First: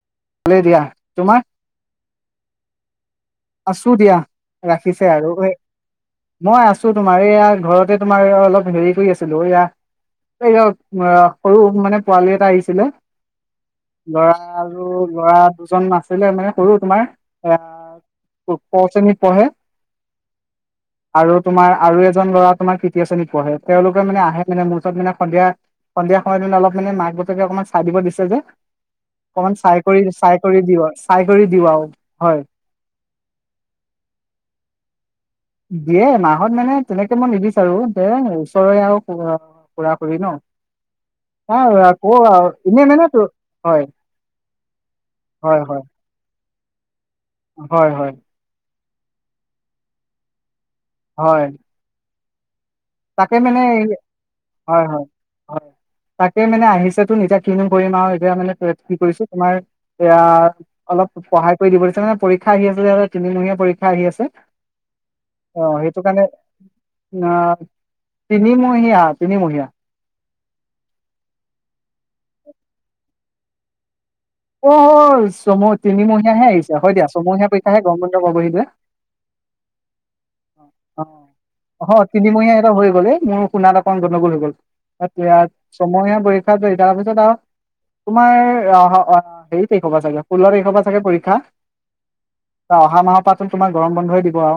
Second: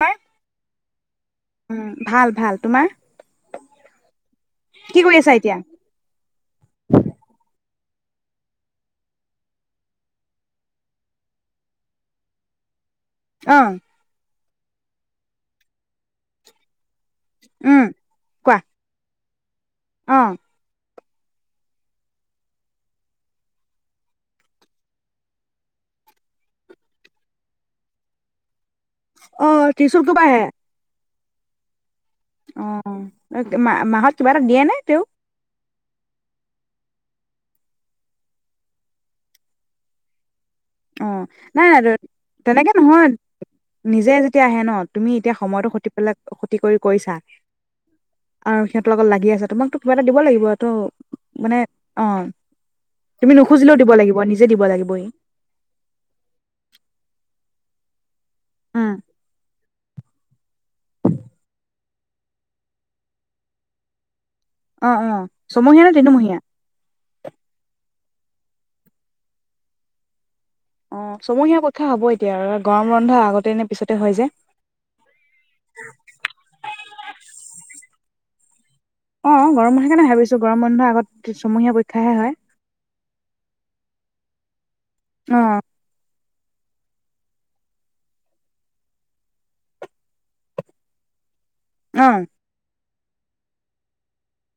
হয়। ভালে দিয়া, তোমাৰ? উম ভাল ভাল, তোমাৰ? আছো দিয়া। কি ৰাখিছে কৰি আছা আৰু এ, এতিয়া? মই আছো তোমাৰ এইয়া ঘৰতে তোমাৰ অলপ হেৰি কৰি আছিলো, এয়া এই সৰু মানে পোৱালি এটা আহিছিলে অ'। আ আৰু ল'ৰা দুজন আছিলে, মানে সৰু তোমাৰ এয়া উম, কোৱা ক শ্ৰেণীত পঢ়ে অ'। আৰু তোমাৰ আৰু এজন ল'ৰা তোমাৰ তৃতীয় শ্ৰেণী পঢ়ে। তেওঁলোকে মানে আহে মানে মোৰ ওচৰত মানে সন্ধিয়া, সন্ধিয়া সময়ত মানে অলপ মানে মাক-দেউতাকে অকমান চাই দিব দিছে যে। অকমান অ', চাই কৰি, ত্ৰিশূল কৰ পৰা চাই আহে? কৰি দিওঁ আৰু চাই কৰি দিও আও অ' মা-মাহত কিবা এটা দিয়ে নে তেওঁ? দিয়ে, মাহত মানে তেনেকে মই নিবিচাৰো। যে ওচৰৰে আৰু খুড়া-খুড়ী ন'। অ' নাই নাই, আহ ক তেনেকে এনে মানে নহয় তো- হয় নিজে যেতিয়া আহে ন' তুমি এতিয়া হয় সময়তো হয় ক্ষতি পেলাই ক্ষতি কৰি কৰিছা। হয়, হয়। আৰু সিহঁতৰ লগত লাগি আছা, তোমাকতো কিবা এটা দিব লাগিব। ত' হয় মানে, অ'। তুমি তাকে মানে নুখুজিলেও দিব লাগিব, নিজে দিব হয় লাগিব হয় সি। হয় তাকে মানে আহিছেতো এতিয়া কিনো কৰিম আও। এতিয়া মানে উম, [unintelligible] কৰিছো তোমাৰ এতিয়া, অলপ পহাই কৰি দিব, সেইটোকাৰনে পৰীক্ষা আহি আছে, তিনিমহীয়া পৰীক্ষা আহি আছে। অ' অ', ছমহীয়া নে তিনিমহীয়া? তিনিমহীয়া-তিনিমহীয়া। অ' ছমহীয়া পৰীক্ষা হ'ব এতিয়া, গৰম বন্ধৰ আগতে নে পিছত অ' অহ' ছম-তিনিমহীয়াহে আহিছে, হয় দিয়া। ছয়মহীয়া পৰীক্ষাহে। গৰম পৰীক্ষা পাবহি যে। অ গৰম, সেইকাৰণে ভাবিছ অ অ তিনিমহীয়া এটা হৈ গ'লে, মোৰ শুনা তাত কন গণ্ডগোল হৈ গ'ল। এতিয়া অ ছমহীয়া পৰী ক্ষা তাৰপিছত আও তোমাৰ অ হ অ অ হেৰি তাৰিখৰ পৰা ছাগে, ষোল্ল তাৰিখৰ পৰা ছাগে পৰীক্ষা উম অহা মাহৰ পৰাতো তোমাৰ গৰম বন্ধয়ে দিব আও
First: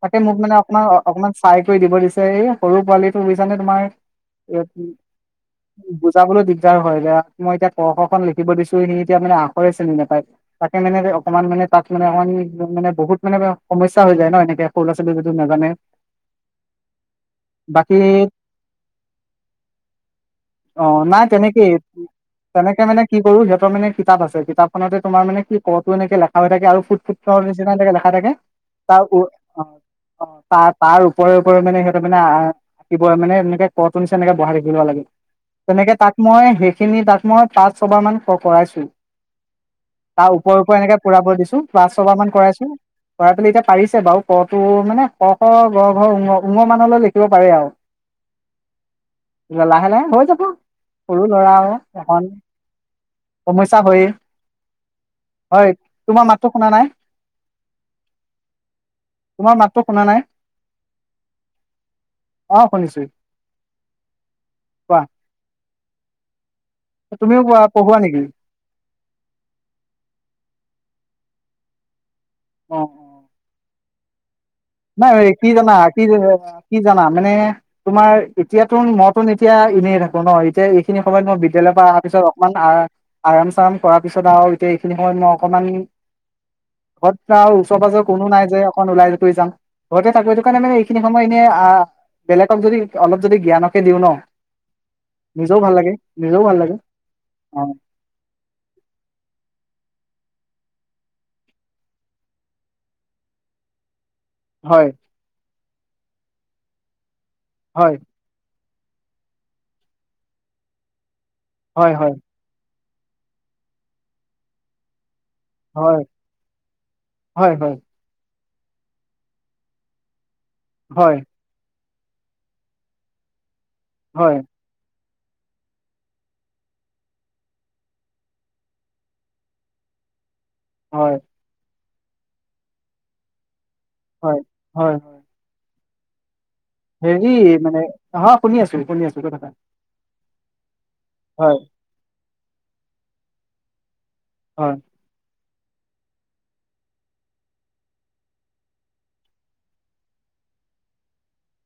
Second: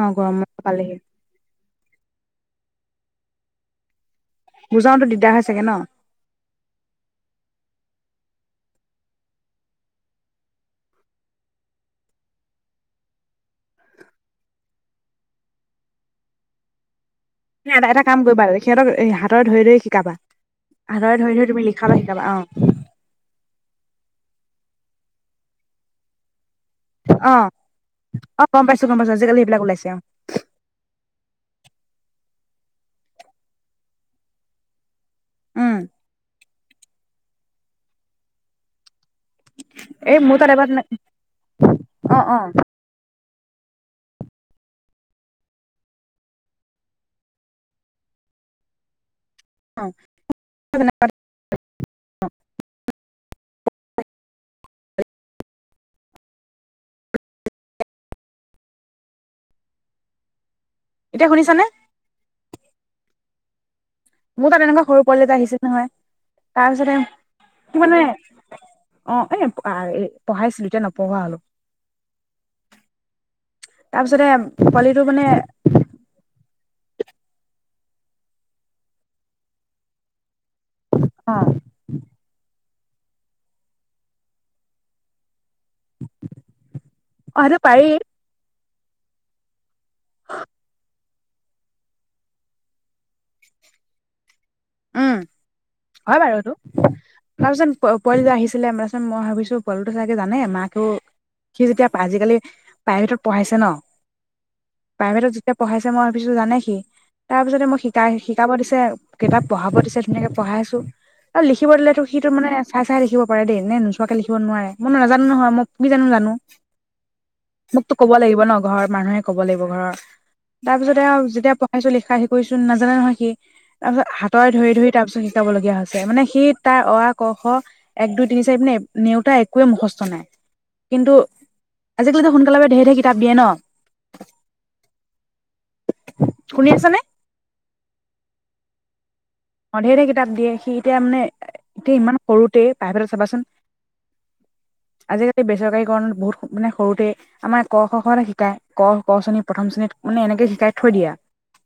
অ তাকে গৰম মোক মানে বন্ধ আপোনাৰ পালেহি অ অকমান চাই কৰি দিব দিছে। এই সৰু পোৱালিটো বুজিছানে তোমাৰ। বুজাওতো দিগদাৰ হয় চাগে ন বুজাবলৈ দিগদাৰ হয়। মই এতিয়া ক খ খন লিখিব দিছোঁ, সি এতিয়া মানে আখৰে চিনি নাপায়। তাকে মানে অকমান মানে তাক মানে অকণমান মানে বহুত মানে সমস্যা হৈ যায়। ন এনেকে সৰু ল'ৰা-ছোৱালীবোৰ টো নাজানে। এটা বাকী এটা কাম কৰিবা সিহঁতক হাতৰে ধৰি ধৰি শিকাবা। অ হাতৰে নাই ধৰি ধৰি তুমি তেনেকেই লিখাবা শিকাবা। অ তেনেকে মানে কি কৰো সিহঁতৰ মানে কিতাপ আছে কিতাপখনতে তোমাৰ মানে কি ক টো এনেকে লেখ। খা থাকে আৰু ফুট অ ফুটৰ নিচিনা থাকে লেখা থাকে। অ গম পাইছো গম তাৰ পাইছো উৰ আজিকালি সেইবিলাক অ ওলাইছে অ তাৰ তাৰ ওপৰে ওপৰে মানে সিহঁতে মানে। তাৰ থাকিব মানে এনেকে ক টোৰ নিচিনা এনেকে বহা থাকিব লাগে। উম তেনেকে তাক মই সেই। খিনি তাক মই পাঁচ ছবাৰ মান প পঢ়াইছো। এই তাৰ মোৰ তাত ওপৰে এবাৰ ওপৰে এনেকে পুৰা পঢ়ি দিছোঁ। পাঁচ অ ছবাৰ মান অ কৰাইছোঁ। লৰা ছোৱালী কা। পাৰিছে বাৰু ক টো মানে ক, খ, গ, ঘ, ঙ। ঙ মানলৈ লিখিব পাৰে আৰু। ল অ লাহে লাহে হৈ যাব। সৰু ল'ৰা আৰু অকন সমস্যা হয়ে হয়। তোমাৰ মাতটো শুনা নাই। তোমাৰ মাতটো শুনা নাই। এতিয়া শুনিছানে? অ শুনিছোঁ। মোৰ তাত তেনেকুৱা সৰু পোৱালি এটা আহিছে। নহয়। তাৰ পিছতে তুমিও কোৱা, ম পঢ়োৱা মানে নেকি অ এ পঢ়াইছিলো এতিয়া ন। পঢ়ালো। অ। তাৰ পিছতে। পোৱালিটো নাই মানে এ কি জানা কি যে। কি জানা মানে তোমাৰ এতিয়াতো মইতোন এতিয়া এনেই থাকো ন এতিয়া। সেইখিনি সময়ত অ মই বিদয়ালয়ৰ পৰা অহাৰিছত অকণমান। আৰাম চৰাম কৰাৰ পিছত আৰু এতিয়া ইখিনি সময়ত মই অকমান। আগত অ সেইটো আৰু ওচৰ পাৰি পাজৰ কোনো নাই যে অকল ওলাই থৈ যাম। ঘৰতে থাকো সেইটো কাৰণে মানে সেইখিনি। ত'এনে আহ বেলেগক যদি অলপ যদি জ্ঞানকে দিওঁ ন। উম নিজেও ভাল লাগে হয় বাৰু নিজেও এইটো ভাল লাগে তাৰ অ পাছত পোৱালি আহিছিল আমাৰ ওচৰত মই ভাবিছো পোৱালিটো চাগ। জানে মাকেও সি যেতিয়া আজিকালি প্ৰাইভেটত পঢ়াইছে ন'। হয় প্ৰাইভেটত যেতিয়া পঢ়াইছে। মই পিছত জানে সি। তাৰ পিছতে মই হয় শিকাই শিকাব দিছিলো। তে' কিতাপ। পঢ়াব দিছে তেনেকে পঢ়াই আছো। অ লিখিব দিলে হয় হয় সিটো মানে। চাই চাই লিখিব পাৰে দে এনে নোচোৱাকে লিখিব নোৱাৰে মই নাজানো। জানো নহয় মই ত কি হয় জানো জানো হয় হয় মোকতো ক'ব লাগিব ন'। ঘৰৰ মানুহে ক'ব লাগিব ঘৰৰ। তাৰপিছতে আৰু হয় যেতিয়া। পিছত লিখাে শিকাইছোঁ নাজানে নহয় সি। তাৰ পিছত হা। হয় তই ধৰি ধৰি তাৰ পিছত। কাব লগগীয়া হৈছে মানে সি তাৰ অ আ ক খ এক দুই তিনি চাৰি নেওতা একোৱে মুখস্থ নাই। কিন্তু। হয় আজিকালিতো সোনকালেৰে কিতাপ দিয়ে ন'। হয়, হয়, হয়। [unintelligible] হেৰি মানে আহ। শুনি আছো শুনি আছে। ঠিকে থাকা। তাত দাবিয়ে সি। তেতিয়া মানে হয়, কে ইমান। সৰুতে প্ৰাইভেটত চাবাচোন। হয়। বেচৰকাৰী কাৰণত বহুত মানে সৰুতে আমাৰ ক, খ খতে শিকায় ক, ক শ্ৰেণী প্ৰথম শ্ৰেণত মানে এনেকে শিকাই থৈ দিয়া।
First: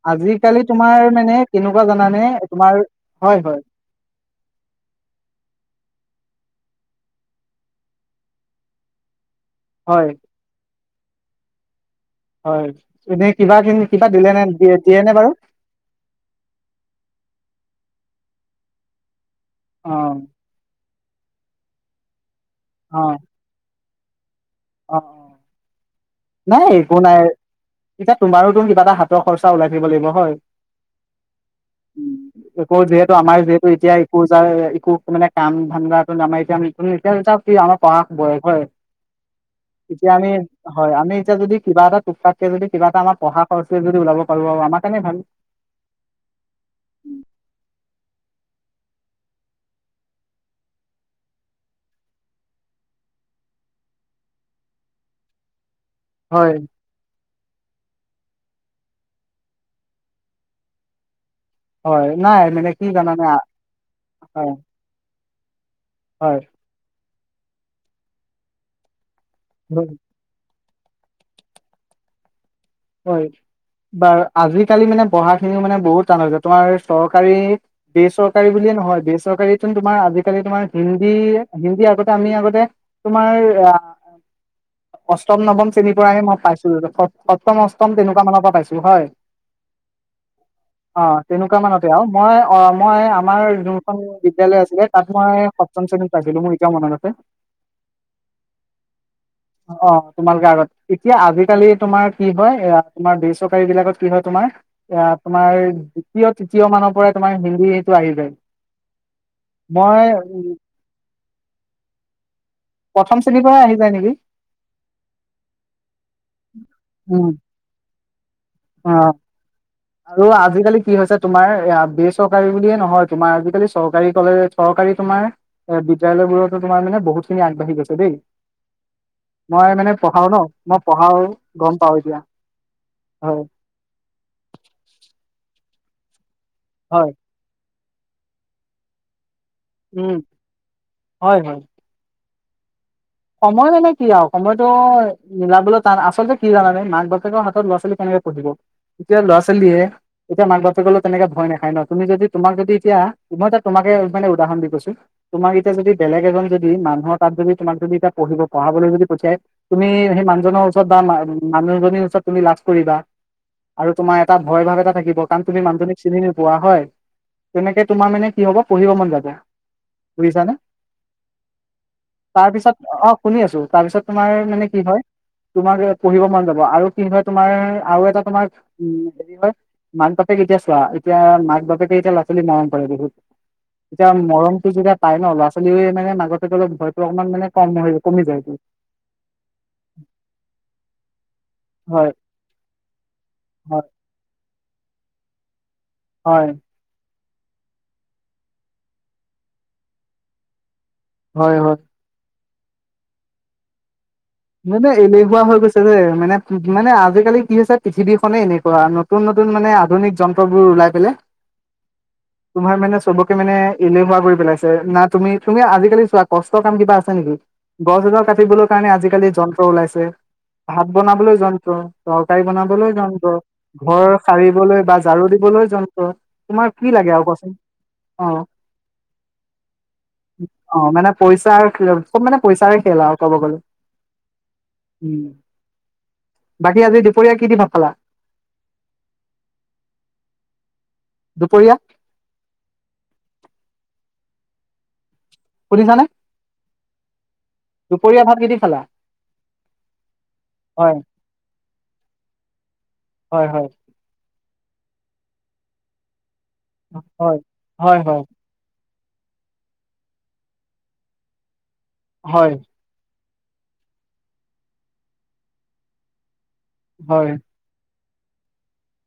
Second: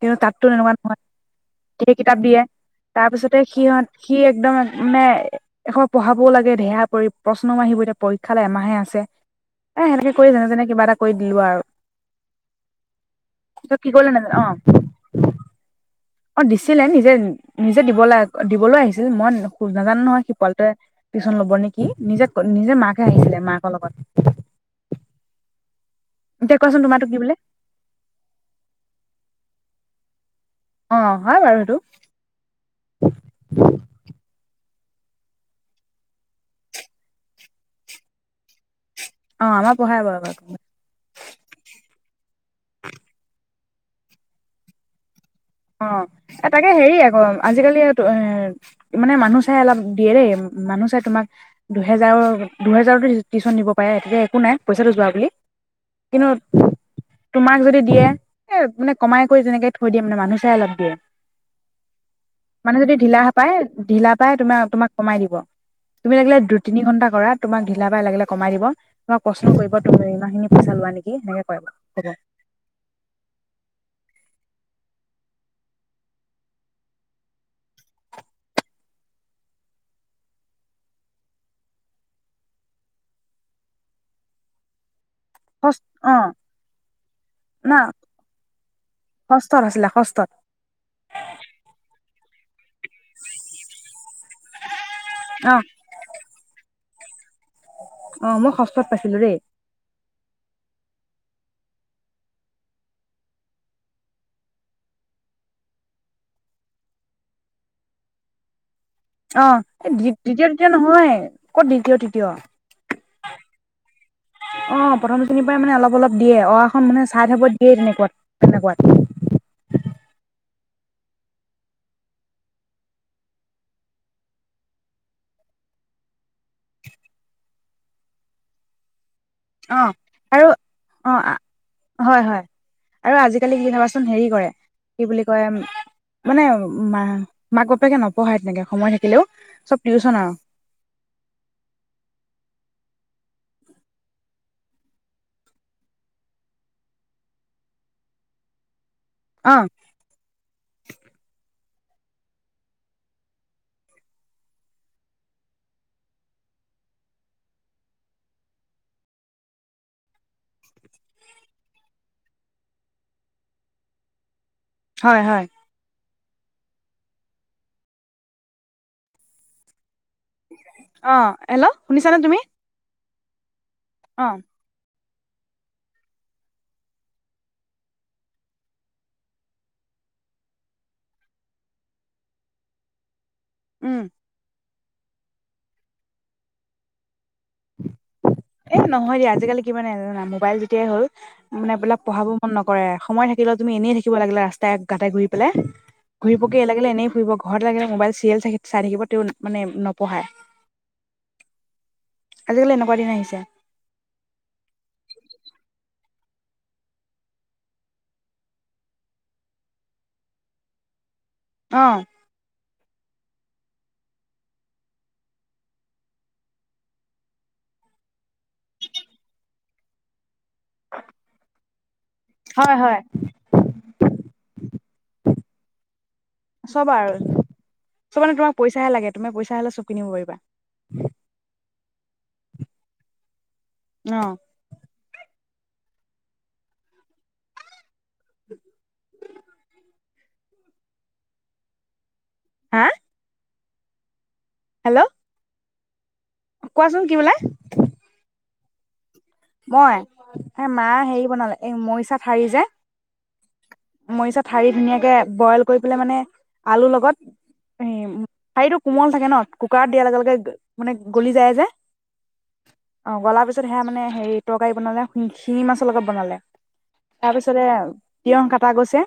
কিন্তু তাততো আজিকালি এনেকুৱা তোমাৰ মানে কেনেকুৱা জানানে তোমাৰ। হয়, তাৰপিছতে হয়, সিহঁত সি একদম মানে এখন। পঢ়াবও লাগে ধেহ পৰি প্ৰশ্ন আহিব। এতিয়া পৰীক্ষালৈ এমাহে আছে। হয়, সেনেকে কৰি যেনে তেনে কিবা এটা কৰি। কৈ দিলো আও। হয়, এনেই কিবািনি কিবা কৰিলে দিলে নাজানো নে অ', দে দিয়ে নে বাৰু? অ দিছিলে নিজে নিজে দিবলৈ দিবলৈ আহিছিল মন। খোজ অ', নাজানে নহয় সিফালতে। টিউচন ল'ব নেকি, নিজে- নিজে মাকে অ', আহিছিলে মাকৰ লগত। অ অ এতিয়া নাই কোৱাচোন একো তোমাৰতো নাই কি বোলে এতিয়া, তোমাৰোতো কিবা এটা হাতৰ খৰচা ওলাই থাকিব লাগিব হয়। অ', হয় বাৰু সেইটো উ। আকৌ যিহেতু আমাৰ যিহেতু এতিয়া ইটো জাৰ কুক মানে কাম ধান্দাটো নামাইছে, আমি তুমি এতিয়াচোন চাওক আমাৰ পঢ়া বয়স হয়। অ আমাৰ পঢ়াই এতিয়া আমি বয়স হয়। আমি এতিয়া যদি কিব এটা টো- যদি কিবা এটা আমাৰ পঢ়া- খৰচ যদি ওলাব পাৰো আমাৰ কাৰণে ভাল। অ এ তাকে হেৰি আকৌ আজিকালি এটোয়ে - মানে মানুহ চাই অলপ দিয়ে দেই মানুহ চাই তোমাক দুহেজাৰৰ দুহেজাৰতো টিউশন দিব পাৰে তেতিয়া একো নাই পইচাটো যোৱা বুলি। কিন্তু হয় তোমাক যদি দিয়ে, এ কমাই কৰি যেনেকে থৈ দিয়ে মানে মানুহ- চাই লগ দিয়ে। হয় নাই মানে কি যদি ঢিলা জানানে পায় ঢিলা পাই হয় তোমাক তোমাক কমাই দিব। তুমি লাগিলে হয় দু তিনি ঘণ্টা কৰা তোমাক ঢিলা বাই লাগিলে কমাই দিব। কিবা প্ৰশ্ন কৰিব তুমি ইমানখিনি পইচা লোৱা নেকি সেনেকে কয়, কব। হয়, বাৰু আজিকালি মানে পঢ়াখিনিও মানে বহুত টান হৈ হৈছে। তোমাৰ চৰকাৰী বেচৰকাৰী বুলিয়ে নহয় বেচৰকাৰী চোন তোমাৰ আজিকালি তোমাৰ হিন্দী হিন্দী আগতে আমি আগতে তোমাৰ- অষ্টম নৱম ষষ্ঠ শ্ৰেণীৰ অ পৰাহে মই পাইছো। ফ- না অষ্টম তেনেকুৱা মানৰ পৰা পাইছো। হয় ষষ্ঠত আছিলে ষষ্ঠত অ তেনেকুৱা মানতে। মই অ মই আমাৰ যোনখন বিদ্যালয় আছিলে তাত মই অ সপ্তম শ্ৰেণীত পাইছিলো, মোৰ এতিয়াও মনত। আ [unintelligible] অ মই ষষ্ঠত পাইছিলো দেই অ তোমালোকে আগত। এতিয়া আজিকালি তোমাৰ কি হয় এ তোমাৰ বেচৰকাৰী বিলাকত কি হয় তোমাৰ এ তোমাৰ দ্বিতীয়, তৃতীয় মানৰ পৰাই তোমাৰ হিন্দী সেইটো আহি যায়। অ এই মই তৃতীয় উম, তৃতীয় নহয়, কত দ্বিতীয় তৃতীয়। অ প্ৰথম শ্ৰেণীৰ পৰাই আহি যায় নেকি প্ৰথম শ্ৰেনীৰ পৰাই মানে অলপ অলপ দিয়ে, অ আ খন মানে চাই উম থাব দিয়ে। ক [unintelligible] তেনেকুৱা। অ আৰু আজিকালি কি হৈছে তোমাৰ বেচৰকাৰী বুলিয়ে নহয় তোমাৰ আজিকালি চৰকাৰী কলে চৰকাৰী তোমাৰ এ বিদ্্যালয়বোৰতো তোমাৰ মানে বহুতখিনি আগবাঢ়ি গৈছে দেই মই অ মানে পঢ়াও ন আৰু মই অ পঢ়াও গম পাও এতিয়া হয় হয় আৰু হয় আজিকালি কি চাবাচোন হেৰি কৰে কি বুলি কয় মানে উ মা হয় মাক তাকে নপঢ়ায় তেনেকে সময় থাকিলেও চব টিউচন উম আৰু হয় হয় সময় মানে কি আৰু সময়তটো মিলাবলৈ টান আচলতে কি জানানে মাক বাপেকৰ হাতত ল'ৰা ছোৱালী কেনেকে পঢ়িব এতিয়া ল'ৰা অ ছোৱালীয়ে এতিয়া মাক বাপে কলে তেনেকে ভয় নাখায় ন তুমি যদি তোমাক যদি এতিয়া মই এ তোমাকে মানে উদাহৰণ দি কৈছো তোমাক এতিয়া যদি বেলেগ এজন যদি মানুহৰ তাত যদি তোমাক যদি এ পঢ পঢ়াবলৈ য [unintelligible] পঠিয়াই তুমি সেই মানুহজনৰ ওচৰত বা মানুহীৰ ওচৰত তুমি লাজ কৰিবা আৰু তোমাৰ এটা ভয় ভাৱ এটা থাকিব হয় কাৰণ হয় তুমি মানুহজনী চিনি নোপোৱা হয় তেনেকে তোমাৰ মানে কি হব পঢ়িব মন যাব বুজিছানে অ হেল্ল' শুনিছানে তুমি তাৰপিছত অ শুনি আছো তাৰপিছত অ তোমাৰ মানে কি হয় তোমাক পঢ়িব মন যাব আৰু কি হয় তোমাৰ আৰু এটা তোমাৰ হেৰি হয় মাক বাপেক এতিয়া চোৱা এতিয়া মাক বাপেকে এতিয়া ল'ৰা ছোৱালী মৰম কৰে বহুত উম এতিয়া মৰম যো পাই ন লৰা ছোৱালীয়ে মানে মাগতেপ ভয়তো অকমান মানে কম ন কমি যায় এ নহয় দিয়া আজিকালি কিমানানে [unintelligible] জানা মোবাইল যেতিয়াই হ'ল মানে এইবিলাক হয় পঢ়াব মন নকৰে সময় থাকিলে তুমি হয় এনেই থাকিব লিলে ৰাস্তাই গাতে ঘূৰি প্লে ঘূৰি হয় পকি লাগিলে এনেই ফুৰিব গৈ ঘৰত লাগিলে মোবাইল চিৰিয়েল চাই থাকিব তেওঁ মানে নপঢ়ায় হয় হয় আজিকালি এনেকা দিন আহিছে এ নাই নে এলেহুৱা হৈ গৈছে যে মানে মানে আজিকালি কি হৈছে পৃথিৱীখনে এনেকুৱা নতুন নতুন মানে আধুনিক যন্ত্ৰবোৰ ওলাই পেললে অ তোমাৰ মানে চবকে মানে এলেহুৱা কৰি পেলাইছে না তুমি তুমি আজিকালি চোৱা কষ্টৰ কাম কিবা আছে নেকি গছ এডৰ কাটিবলৈ কাৰণে আজালি খালি যন্ত্ৰ ওলাইছে ভাত বনাবলৈ যন্ত্ৰ তৰকাৰী হয় বনাবলৈ হয় যন্ত্ৰ ঘৰ সাৰিবলৈ বা ঝাৰু দিবলৈ যন্ত্ৰ তোমাৰ কি লাগে আৰু কচোন চব অ মানে তোমাক পইচাহে লাগে তুমি পইচা হলে চব কিনিব পাৰিবা আহ মানে পইচাৰ চব মানে পইচাৰে খেল আৰু কব গলে অ উম। বাকী আজি দুপৰীয়া কি দি ভাত পালা? [inaudible] দুপৰীয়া? হা? হেল্ল' শুনিছানে? কোৱাচোন কি বোলে? দুপৰীয়া ভাত কি দি খালা? মই এই মা হয় হেৰি বনালে এই ম‌ইচা ঠাৰি যে হয় হয় ম‌ইচা ঠাৰি ধুনীয়াকে বইল কৰি পেলাই মানে আলুৰ লগত হয় এ হয় খাইদো কোমল থাকে ন, কুকাৰত দিয়াৰ লগে লগে মানে গলি যায় যে। হয় অঁ'ল পিছত সেয়াানে [unintelligible] হেৰি তৰকাৰী বনালে শিঙি মাছৰ লগত বনালে। হয় তাৰপিছতে তিয়হ কাটা গৈছে।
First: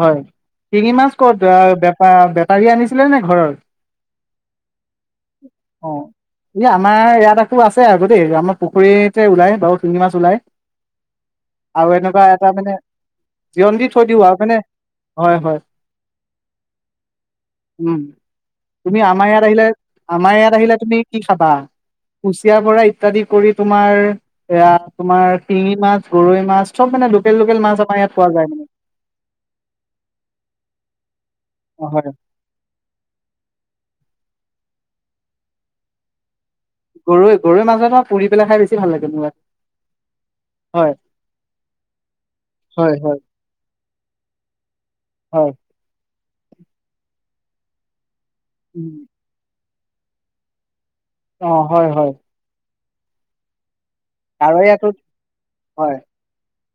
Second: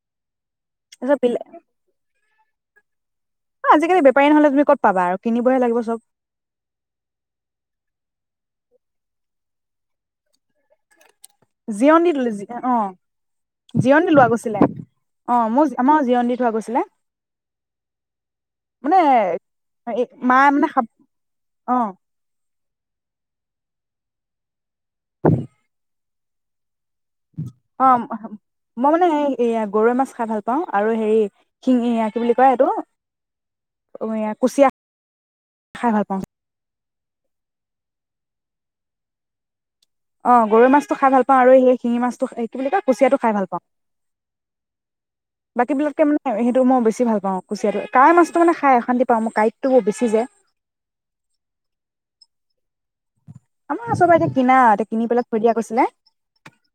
হয় তিৰি মাছ তাৰপিছত বিলে ক'ত আ বেপাৰ বে- পাৰি আনিছিলে নে? ঘৰৰ, আজিকালি বেপাৰী নহ'লে তুমি ক'ত পাবা আৰু কিনিবহে লাগিব অ চব এই আমাৰ ইয়াত আকো আছে আক দেই আমাৰ পুখুৰীতে ওলাই বাৰু শিঙি মাছ ওলাই। আৰু জিৰণ দি এনেকুৱা এটা মানে অঁ জিয়ণ দি জিৰণ থৈ দিওঁ লোৱা আও, মানে গৈছিলে হয় অঁ হয়। মোৰ আমাৰ জিৰণ দি থোৱা গৈছিলে উম মানে তুমি আমাৰ ইয়াত আহিলে আমাৰ মা ইয়াত মানে আহিলে তুমি কি খাবা? অঁ কুচিয়া বৰা ইত্যাদি কৰি তোমাৰ এ [unintelligible] তোমাৰ শিঙি মাছ, গৰৈ মাছ, চব মানে লোকেল লোকেল মাছ অঁ আমাৰ ইয়াত পোৱা যায় মানে। এইয়া গৰৈ মাছ খাই ভাল পাওঁ। আৰু হেৰি অ শিঙীয়া হয় কি বুলি কয় এইটো? য়াত- কুচিয়া খাই ভাল পাওঁ। গৰৈ গৰৈ মাছ ধৰা পুৰি পেলাই খাই বেছি ভাল লাগে মোৰ- অ গৰৈ হয় মাছটো খাই ভাল পাওঁ আৰু সেই শিঙি মাছটো কি বুলি কয় হয় হয় কুচিয়াটো খাই ভাল পাওঁ। হয় বাকী বিলাককে মানে সেইটো মই বেছি ভাল পাওঁ কুচিয়টো। কাই মা ত মানে খাই উম অশান্তি পাওঁ মই কাই বেছি যায় অ হয় হয় আমাৰ ওচৰব এতিয়া কিনা কাৱৈ এতিয়া আকৌ কিনি পেলাই খৈ দিয়া গৈছিলে হয়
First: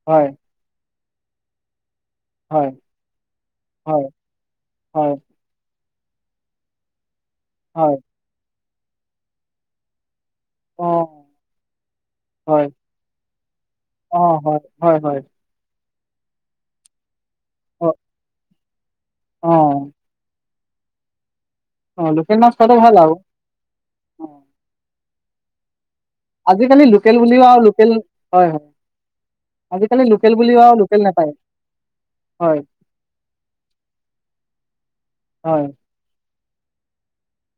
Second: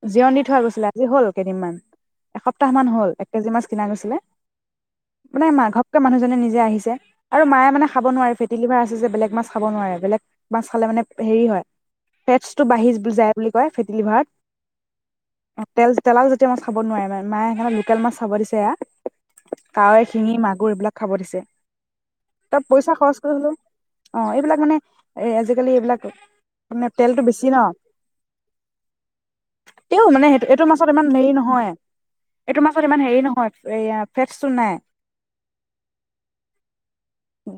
হয়, জিৰণ দি থোৱা গৈছিলে ি হল কেইদিনমান হয়, এসপ্তাহ মান হল এক কেজি মাছ কিনা হয়, গৈছিলে হয়, মানে মাঘৰ মানুহজনে নিজে আহিছে আৰু মায়ে মানে হয়, খাব নোৱাৰে ফি ডেলিভাৰ আছে যে বেলেগ মাছ খাব নোৱাৰে বেলেগ বাছ অ', খালে মানে হেৰি হয় ফেটটো হয়, বাঢ়ি যায় বুলি কয় ফেট অ', লিভাৰত হয়, হয়, হয়, তেল তেলক য যেতি [unintelligible] মাখাব নোৱাৰিম মানে মাে এখনত অ', লোকেল মাছ চাব দিছে অ', কাৱৈ শিঙি মাছ [unintelligible] গৰুবিলাক খাব দিছে অ', লোকেল মাছ তাত খোৱাটো ভাল পইচা আৰু খৰচ কৰি হলে অ এইবিলাক মানে এই আজিকালি এইবিলাক আজিকালি মানে লোকেল তেলটো বুলিও বেছি ন আৰু লোকেল হয়, হয়, আজিকালি তেও মানে লোকেল বুলিও এইটো আৰু মাছত লোকেল ইমান নাপায় হেৰি নহয় হয়, এইটোৰ মাছত ইমান হেৰি নহয় এ ফেটচটো নাই হয়। উ